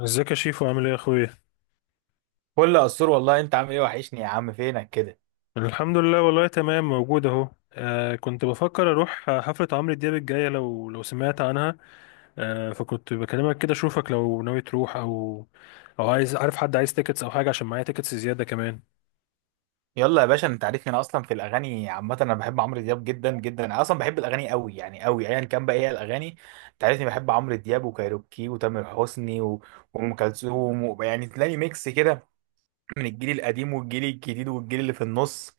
ازيك يا شيفو؟ عامل ايه يا اخويا؟ كل قصور والله، انت عامل ايه؟ وحشني يا عم، فينك كده؟ الحمد لله والله تمام، موجود اهو. كنت بفكر اروح حفلة عمرو دياب الجاية، لو سمعت عنها. فكنت بكلمك كده اشوفك لو ناوي تروح او عايز، عارف حد عايز تيكتس او حاجة، عشان معايا تيكتس زيادة كمان. يلا يا باشا، انت عارفني، انا اصلا في الاغاني عامه، انا بحب عمرو دياب جدا جدا، انا اصلا بحب الاغاني قوي، يعني قوي ايا كان، بقى ايه الاغاني؟ انت عارفني بحب عمرو دياب وكايروكي وتامر حسني وام كلثوم يعني تلاقي ميكس كده من الجيل القديم والجيل الجديد والجيل اللي في النص.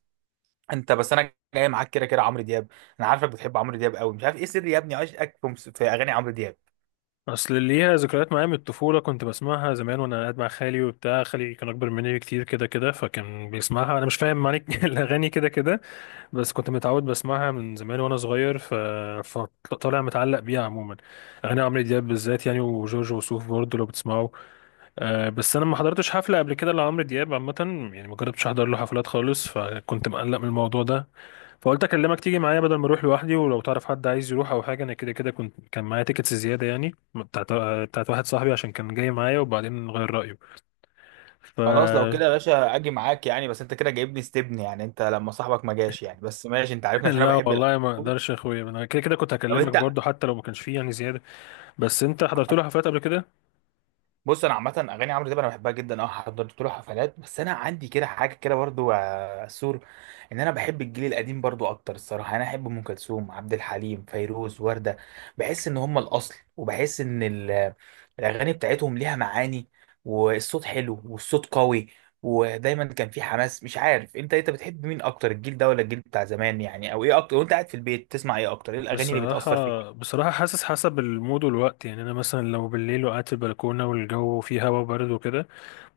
انت بس انا جاي معاك كده كده عمرو دياب. انا عارفك بتحب عمرو دياب قوي، مش عارف ايه سر يا ابني عشقك في في اغاني عمرو دياب. اصل اللي ليها ذكريات معايا من الطفولة، كنت بسمعها زمان وانا قاعد مع خالي، وبتاع خالي كان اكبر مني بكتير كده كده، فكان بيسمعها انا مش فاهم معنى الاغاني كده كده. بس كنت متعود بسمعها من زمان وانا صغير، فطالع متعلق بيها عموما. اغاني عمرو دياب بالذات يعني، وجورج وسوف برضه لو بتسمعوا. بس انا ما حضرتش حفله قبل كده لعمرو دياب عامه، يعني ما جربتش احضر له حفلات خالص، فكنت مقلق من الموضوع ده. فقلت اكلمك تيجي معايا بدل ما اروح لوحدي، ولو تعرف حد عايز يروح او حاجه، انا كده كده كنت كان معايا تيكتس زياده، يعني بتاعت واحد صاحبي عشان كان جاي معايا وبعدين غير رايه. ف خلاص لو كده يا باشا اجي معاك يعني، بس انت كده جايبني استبن يعني، انت لما صاحبك ما جاش يعني، بس ماشي، انت عارفني عشان انا لا بحب الاكل والله ما قوي. اقدرش يا اخويا، انا كده كده كنت طب هكلمك انت، برضه حتى لو ما كانش فيه يعني زياده. بس انت حضرت له حفلات قبل كده؟ بص انا عامه اغاني عمرو دياب انا بحبها جدا، اه حضرت له حفلات، بس انا عندي كده حاجه كده برضو يا سور، ان انا بحب الجيل القديم برضو اكتر الصراحه، يعني انا احب ام كلثوم، عبد الحليم، فيروز، ورده. بحس ان هم الاصل، وبحس ان الاغاني بتاعتهم ليها معاني، والصوت حلو والصوت قوي، ودايما كان في حماس. مش عارف انت، انت بتحب مين اكتر؟ الجيل ده ولا الجيل بتاع زمان يعني؟ او ايه اكتر وانت قاعد في البيت تسمع؟ ايه اكتر؟ ايه الاغاني اللي بصراحه بتاثر فيك؟ بصراحه حاسس حسب المود والوقت، يعني انا مثلا لو بالليل وقعدت في البلكونه والجو فيه هوا بارد وكده،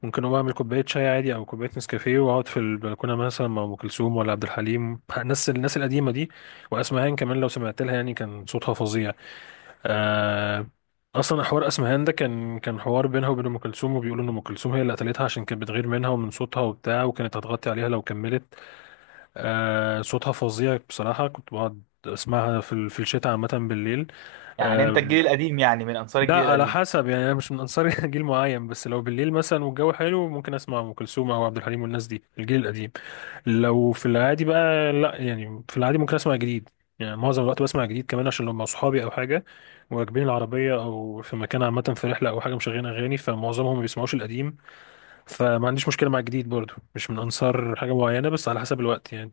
ممكن اقوم اعمل كوبايه شاي عادي او كوبايه نسكافيه واقعد في البلكونه مثلا مع ام كلثوم ولا عبد الحليم، الناس القديمه دي. واسمهان كمان لو سمعت لها يعني، كان صوتها فظيع. آه اصلا حوار اسمهان ده كان حوار بينها وبين ام كلثوم، وبيقولوا ان ام كلثوم هي اللي قتلتها عشان كانت بتغير منها ومن صوتها وبتاع، وكانت هتغطي عليها لو كملت. صوتها فظيع بصراحة، كنت بقعد اسمعها في في الشتاء عامة بالليل. يعني انت آه الجيل القديم، يعني من انصار لا، الجيل على القديم. حسب يعني، انا مش من انصار جيل معين، بس لو بالليل مثلا والجو حلو ممكن اسمع ام كلثوم او عبد الحليم والناس دي، الجيل القديم. لو في العادي بقى لا، يعني في العادي ممكن اسمع جديد. يعني معظم الوقت بسمع جديد كمان، عشان لو مع صحابي او حاجة وراكبين العربية او في مكان عامة، في رحلة او حاجة مشغلين اغاني، فمعظمهم ما بيسمعوش القديم. فما عنديش مشكلة مع الجديد برضو، مش من انصار حاجة معينة، بس على حسب الوقت يعني.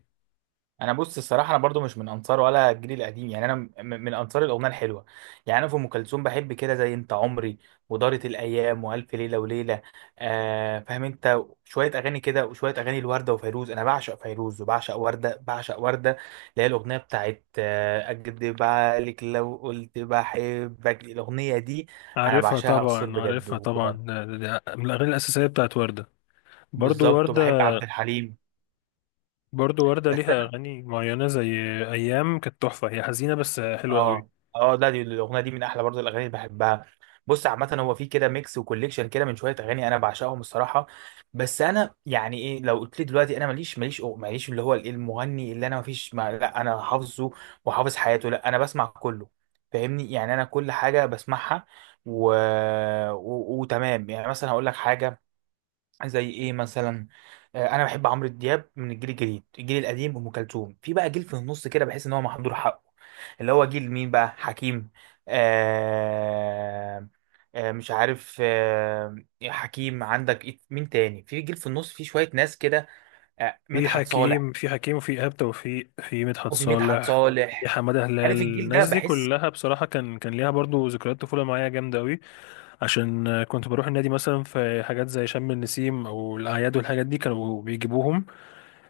انا بص الصراحه، انا برضو مش من انصار ولا الجيل القديم، يعني انا من انصار الاغنيه الحلوه. يعني انا في ام كلثوم بحب كده زي انت عمري، ودارت الايام، والف ليله وليله. آه فاهم؟ انت شويه اغاني كده وشويه اغاني، الورده وفيروز، انا بعشق فيروز وبعشق ورده، بعشق ورده اللي هي الاغنيه بتاعت آه اكدب عليك لو قلت بحبك، الاغنيه دي انا عارفها بعشقها اقصر طبعا، عارفها بجد. طبعا، ده من الأغاني الأساسية بتاعت وردة. برضو بالظبط، وردة. وبحب عبد الحليم برضو وردة بس. ليها أغاني معينة زي أيام، كانت تحفة، هي حزينة بس حلوة قوي. اه اه، لا دي الاغنيه دي من احلى برضه الاغاني اللي بحبها. بص عامه هو في كده ميكس وكوليكشن كده من شويه اغاني انا بعشقهم الصراحه. بس انا يعني ايه، لو قلت لي دلوقتي انا ماليش، ماليش اللي هو الإيه المغني اللي انا مفيش، ما لا انا حافظه وحافظ حياته، لا انا بسمع كله. فاهمني؟ يعني انا كل حاجه بسمعها. و... وتمام يعني، مثلا هقول لك حاجه زي ايه مثلا. آه، انا بحب عمرو دياب من الجيل الجديد، الجيل القديم ام كلثوم، في بقى جيل في النص كده بحس ان هو محضور حقه، اللي هو جيل مين بقى؟ حكيم. آه آه، مش عارف. آه حكيم، عندك مين تاني في جيل في النص؟ في شوية ناس كده. آه، في مدحت صالح، حكيم، وفي إيهاب توفيق، في مدحت وفي مدحت صالح، في صالح. حمادة هلال، عارف الجيل ده؟ الناس دي بحس، كلها بصراحة كان ليها برضو ذكريات طفولة معايا جامدة قوي. عشان كنت بروح النادي مثلا، في حاجات زي شم النسيم أو الأعياد والحاجات دي كانوا بيجيبوهم.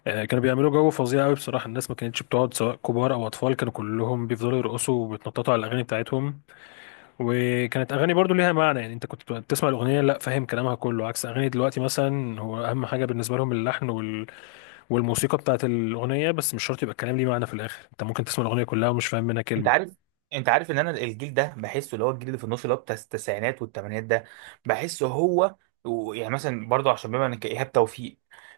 كانوا بيعملوا جو فظيع قوي بصراحة، الناس ما كانتش بتقعد، سواء كبار أو أطفال كانوا كلهم بيفضلوا يرقصوا وبيتنططوا على الأغاني بتاعتهم. وكانت أغاني برضو ليها معنى، يعني أنت كنت بتسمع الأغنية لا فاهم كلامها كله، عكس أغاني دلوقتي مثلا، هو أهم حاجة بالنسبة لهم اللحن والموسيقى بتاعت الأغنية، بس مش شرط يبقى الكلام ليه معنى في الآخر، أنت ممكن تسمع الأغنية كلها ومش فاهم منها انت كلمة. عارف، ان انا الجيل ده بحسه، اللي هو الجيل اللي في النص، اللي هو بتاع التسعينات والثمانينات ده، بحسه هو. يعني مثلا برضه عشان بما انك ايهاب توفيق،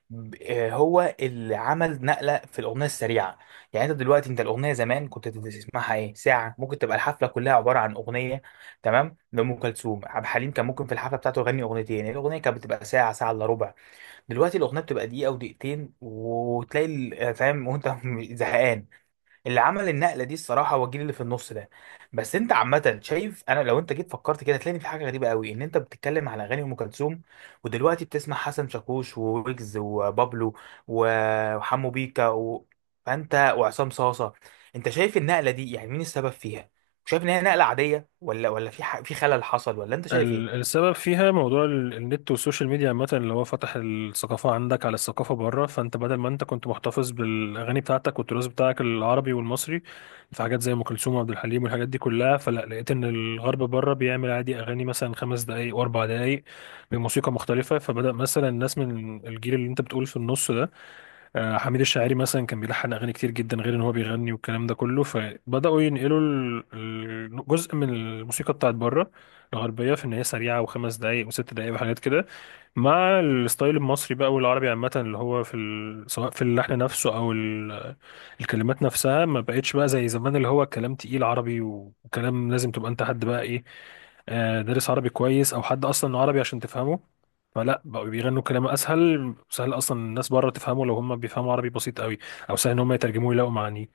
هو اللي عمل نقله في الاغنيه السريعه. يعني انت دلوقتي، انت الاغنيه زمان كنت تسمعها ايه؟ ساعه ممكن تبقى الحفله كلها عباره عن اغنيه، تمام؟ لام كلثوم عبد الحليم كان ممكن في الحفله بتاعته يغني اغنيتين، الاغنيه كانت بتبقى ساعه، ساعه الا ربع. دلوقتي الاغنيه بتبقى دقيقه ودقيقتين، وتلاقي آه، فاهم؟ وانت زهقان. اللي عمل النقله دي الصراحه هو الجيل اللي في النص ده. بس انت عامه شايف، انا لو انت جيت فكرت كده هتلاقي في حاجه غريبه قوي، ان انت بتتكلم على اغاني ام كلثوم ودلوقتي بتسمع حسن شاكوش وويجز وبابلو وحمو بيكا فانت، وعصام صاصه. انت شايف النقله دي يعني مين السبب فيها؟ شايف ان هي نقله عاديه، ولا في في خلل حصل ولا انت شايف ايه؟ السبب فيها موضوع النت والسوشيال ميديا عامة، اللي هو فتح الثقافة عندك على الثقافة بره، فانت بدل ما انت كنت محتفظ بالأغاني بتاعتك والتراث بتاعك العربي والمصري، في حاجات زي أم كلثوم وعبد الحليم والحاجات دي كلها، فلا لقيت إن الغرب بره بيعمل عادي أغاني مثلا خمس دقايق وأربع دقايق بموسيقى مختلفة. فبدأ مثلا الناس من الجيل اللي انت بتقول في النص ده، حميد الشاعري مثلا كان بيلحن اغاني كتير جدا غير ان هو بيغني والكلام ده كله، فبداوا ينقلوا جزء من الموسيقى بتاعت بره الغربيه، في ان هي سريعه وخمس دقائق وست دقائق وحاجات كده، مع الستايل المصري بقى والعربي عامة، اللي هو في سواء في اللحن نفسه أو الكلمات نفسها، ما بقتش بقى زي زمان اللي هو كلام تقيل عربي، وكلام لازم تبقى أنت حد بقى إيه، دارس عربي كويس أو حد أصلا عربي عشان تفهمه. فلا بقوا بيغنوا كلام أسهل، سهل أصلا الناس بره تفهمه لو هم بيفهموا عربي بسيط قوي، أو سهل إن هم يترجموه يلاقوا معانيه.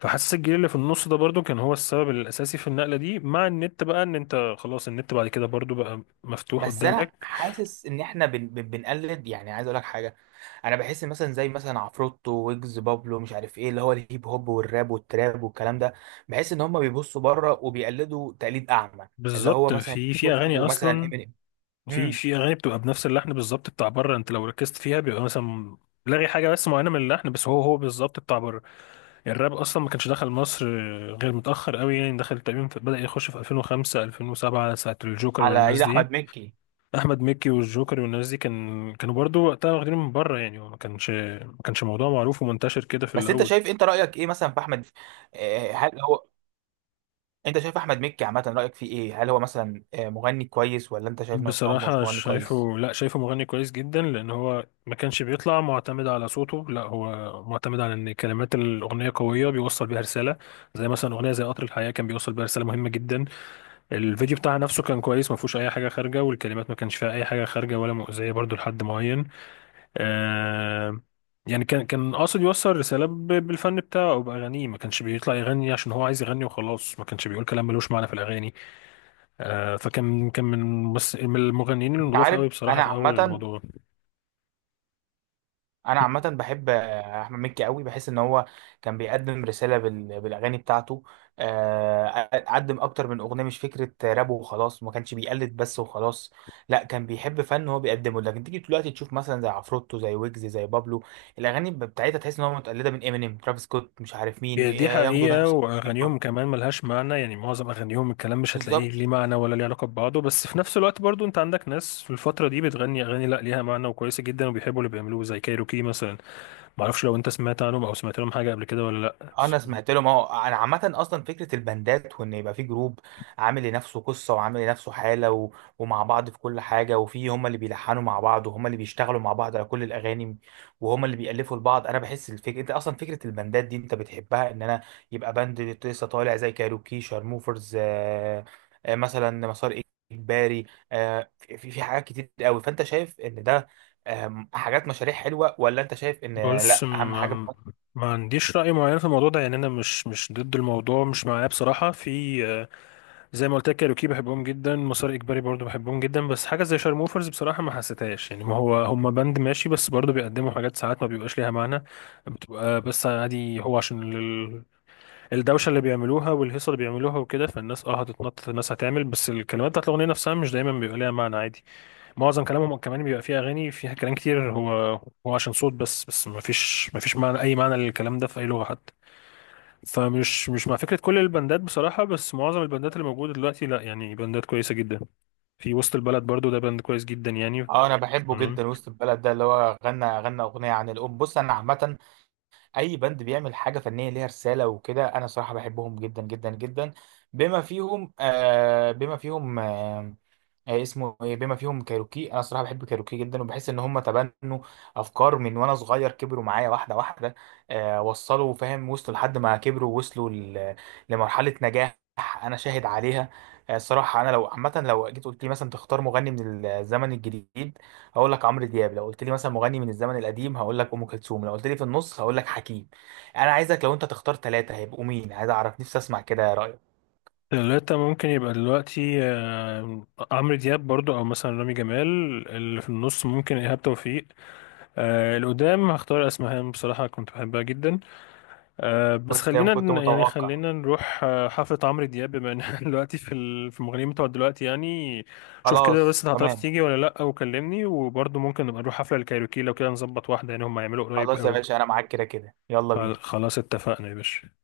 فحاسس الجيل اللي في النص ده برضو كان هو السبب الأساسي في النقلة دي، مع النت بقى، إن أنت خلاص النت بعد كده برضو بقى مفتوح بس انا قدامك. حاسس ان احنا بنقلد، يعني عايز اقول لك حاجه، انا بحس إن مثلا، زي مثلا عفروتو، ويجز، بابلو، مش عارف ايه، اللي هو الهيب هوب والراب والتراب والكلام ده، بحس ان هم بيبصوا بره وبيقلدوا تقليد اعمى، اللي هو بالظبط، مثلا في اغاني يشوفوا مثلا اصلا، امينيم. في امم، في اغاني بتبقى بنفس اللحن بالظبط بتاع بره، انت لو ركزت فيها بيبقى مثلا لغي حاجه بس معينه من اللحن، بس هو بالظبط بتاع بره. الراب اصلا ما كانش دخل مصر غير متاخر قوي، يعني دخل تقريبا بدا يخش في 2005 2007، ساعه الجوكر على والناس ايد دي. احمد مكي. احمد مكي والجوكر والناس دي كانوا برضو وقتها واخدين من بره يعني، هو ما كانش موضوع معروف ومنتشر كده في بس انت الاول. شايف، انت رايك ايه مثلا في احمد؟ آه، هل هو، انت شايف احمد مكي عامه رايك فيه ايه؟ هل هو مثلا آه، مغني كويس ولا انت شايف ان هو مش بصراحة مغني كويس؟ شايفه، لا شايفه مغني كويس جدا، لأن هو ما كانش بيطلع معتمد على صوته، لا هو معتمد على إن كلمات الأغنية قوية بيوصل بيها رسالة. زي مثلا أغنية زي قطر الحياة، كان بيوصل بيها رسالة مهمة جدا. الفيديو بتاعها نفسه كان كويس، ما فيهوش أي حاجة خارجة، والكلمات ما كانش فيها أي حاجة خارجة ولا مؤذية برضو لحد معين. آه يعني كان قاصد يوصل رسالة بالفن بتاعه أو بأغانيه، ما كانش بيطلع يغني عشان هو عايز يغني وخلاص، ما كانش بيقول كلام ملوش معنى في الأغاني. فكان من المغنيين انت النضاف عارف قوي بصراحة انا في أول عامه، الموضوع. بحب آه، احمد مكي قوي، بحس ان هو كان بيقدم رساله بالاغاني بتاعته، آه، قدم اكتر من اغنيه، مش فكره راب وخلاص، ما كانش بيقلد بس وخلاص، لا كان بيحب فن هو بيقدمه. لكن تيجي دلوقتي تشوف مثلا زي عفروتو، زي ويجز، زي بابلو، الاغاني بتاعتها تحس ان هو متقلده من امينيم، ترافيس سكوت، مش عارف مين، هي دي ياخدوا حقيقة، نفس وأغانيهم الطريقة. كمان ملهاش معنى، يعني معظم أغانيهم الكلام مش هتلاقيه بالظبط. ليه معنى ولا ليه علاقة ببعضه، بس في نفس الوقت برضو أنت عندك ناس في الفترة دي بتغني أغاني لأ ليها معنى وكويسة جدا وبيحبوا اللي بيعملوه زي كايروكي مثلا. معرفش لو أنت سمعت عنهم أو سمعت لهم حاجة قبل كده ولا لأ، اه انا سمعت له، ما هو انا عامه اصلا فكره البندات وان يبقى في جروب عامل لنفسه قصه وعامل لنفسه حاله ومع بعض في كل حاجه، وفي هم اللي بيلحنوا مع بعض وهم اللي بيشتغلوا مع بعض على كل الاغاني وهم اللي بيالفوا لبعض. انا بحس الفكره، انت اصلا فكره البندات دي انت بتحبها، ان انا يبقى بند لسه طالع زي كايروكي، شارموفرز، مثلا مسار اجباري. في حاجات كتير قوي، فانت شايف ان ده حاجات مشاريع حلوه، ولا انت شايف ان بص، لا اهم حاجه؟ ما عنديش رأي معين في الموضوع ده يعني، أنا مش ضد الموضوع، مش معاه بصراحة. في زي ما قلت لك كايروكي بحبهم جدا، مسار اجباري برضو بحبهم جدا، بس حاجه زي شارموفرز بصراحه ما حسيتهاش يعني، ما هو هم باند ماشي، بس برضو بيقدموا حاجات ساعات ما بيبقاش ليها معنى، بتبقى بس عادي هو عشان الدوشه اللي بيعملوها والهيصه اللي بيعملوها وكده، فالناس هتتنطط، الناس هتعمل، بس الكلمات بتاعت الاغنيه نفسها مش دايما بيبقى ليها معنى عادي. معظم كلامهم كمان بيبقى فيها اغاني فيها كلام كتير، هو عشان صوت بس ما فيش معنى، اي معنى للكلام ده في اي لغه حتى. فمش مش مع فكرة كل البندات بصراحة، بس معظم البندات اللي موجودة دلوقتي لا، يعني بندات كويسة جدا، في وسط البلد برضو ده بند كويس جدا يعني. اه انا بحبه تمام. جدا، وسط البلد ده اللي هو غنى اغنيه عن الام. بص انا عامه اي باند بيعمل حاجه فنيه ليها رساله وكده انا صراحه بحبهم جدا جدا جدا، بما فيهم آه، اسمه ايه؟ بما فيهم كايروكي. انا الصراحه بحب كايروكي جدا، وبحس ان هم تبنوا افكار من وانا صغير، كبروا معايا واحده واحده، آه وصلوا، فاهم؟ وصلوا لحد ما كبروا، وصلوا لمرحله نجاح انا شاهد عليها. آه، الصراحه انا لو عامه لو جيت قلت لي مثلا تختار مغني من الزمن الجديد هقول لك عمرو دياب، لو قلت لي مثلا مغني من الزمن القديم هقول لك ام كلثوم، لو قلت لي في النص هقول لك حكيم. انا عايزك لو انت تختار 3 هيبقوا مين، عايز اعرف نفسي اسمع كده رايك. ثلاثة ممكن يبقى دلوقتي عمرو دياب برضو أو مثلا رامي جمال. اللي في النص ممكن إيهاب توفيق. اللي قدام هختار أسمهان، بصراحة كنت بحبها جدا. بس كنت خلينا كنت يعني متوقع، خلينا نروح حفلة عمرو دياب، بما ان إحنا دلوقتي في في المغنيين بتوع دلوقتي يعني. شوف كده خلاص بس انت هتعرف تمام. تيجي ولا لا، وكلمني، وبرضه ممكن نبقى نروح حفلة الكايروكي لو كده نظبط واحدة يعني، هم هيعملوا قريب خلاص يا قوي. باشا انا معاك كده كده، يلا بينا. خلاص اتفقنا يا باشا.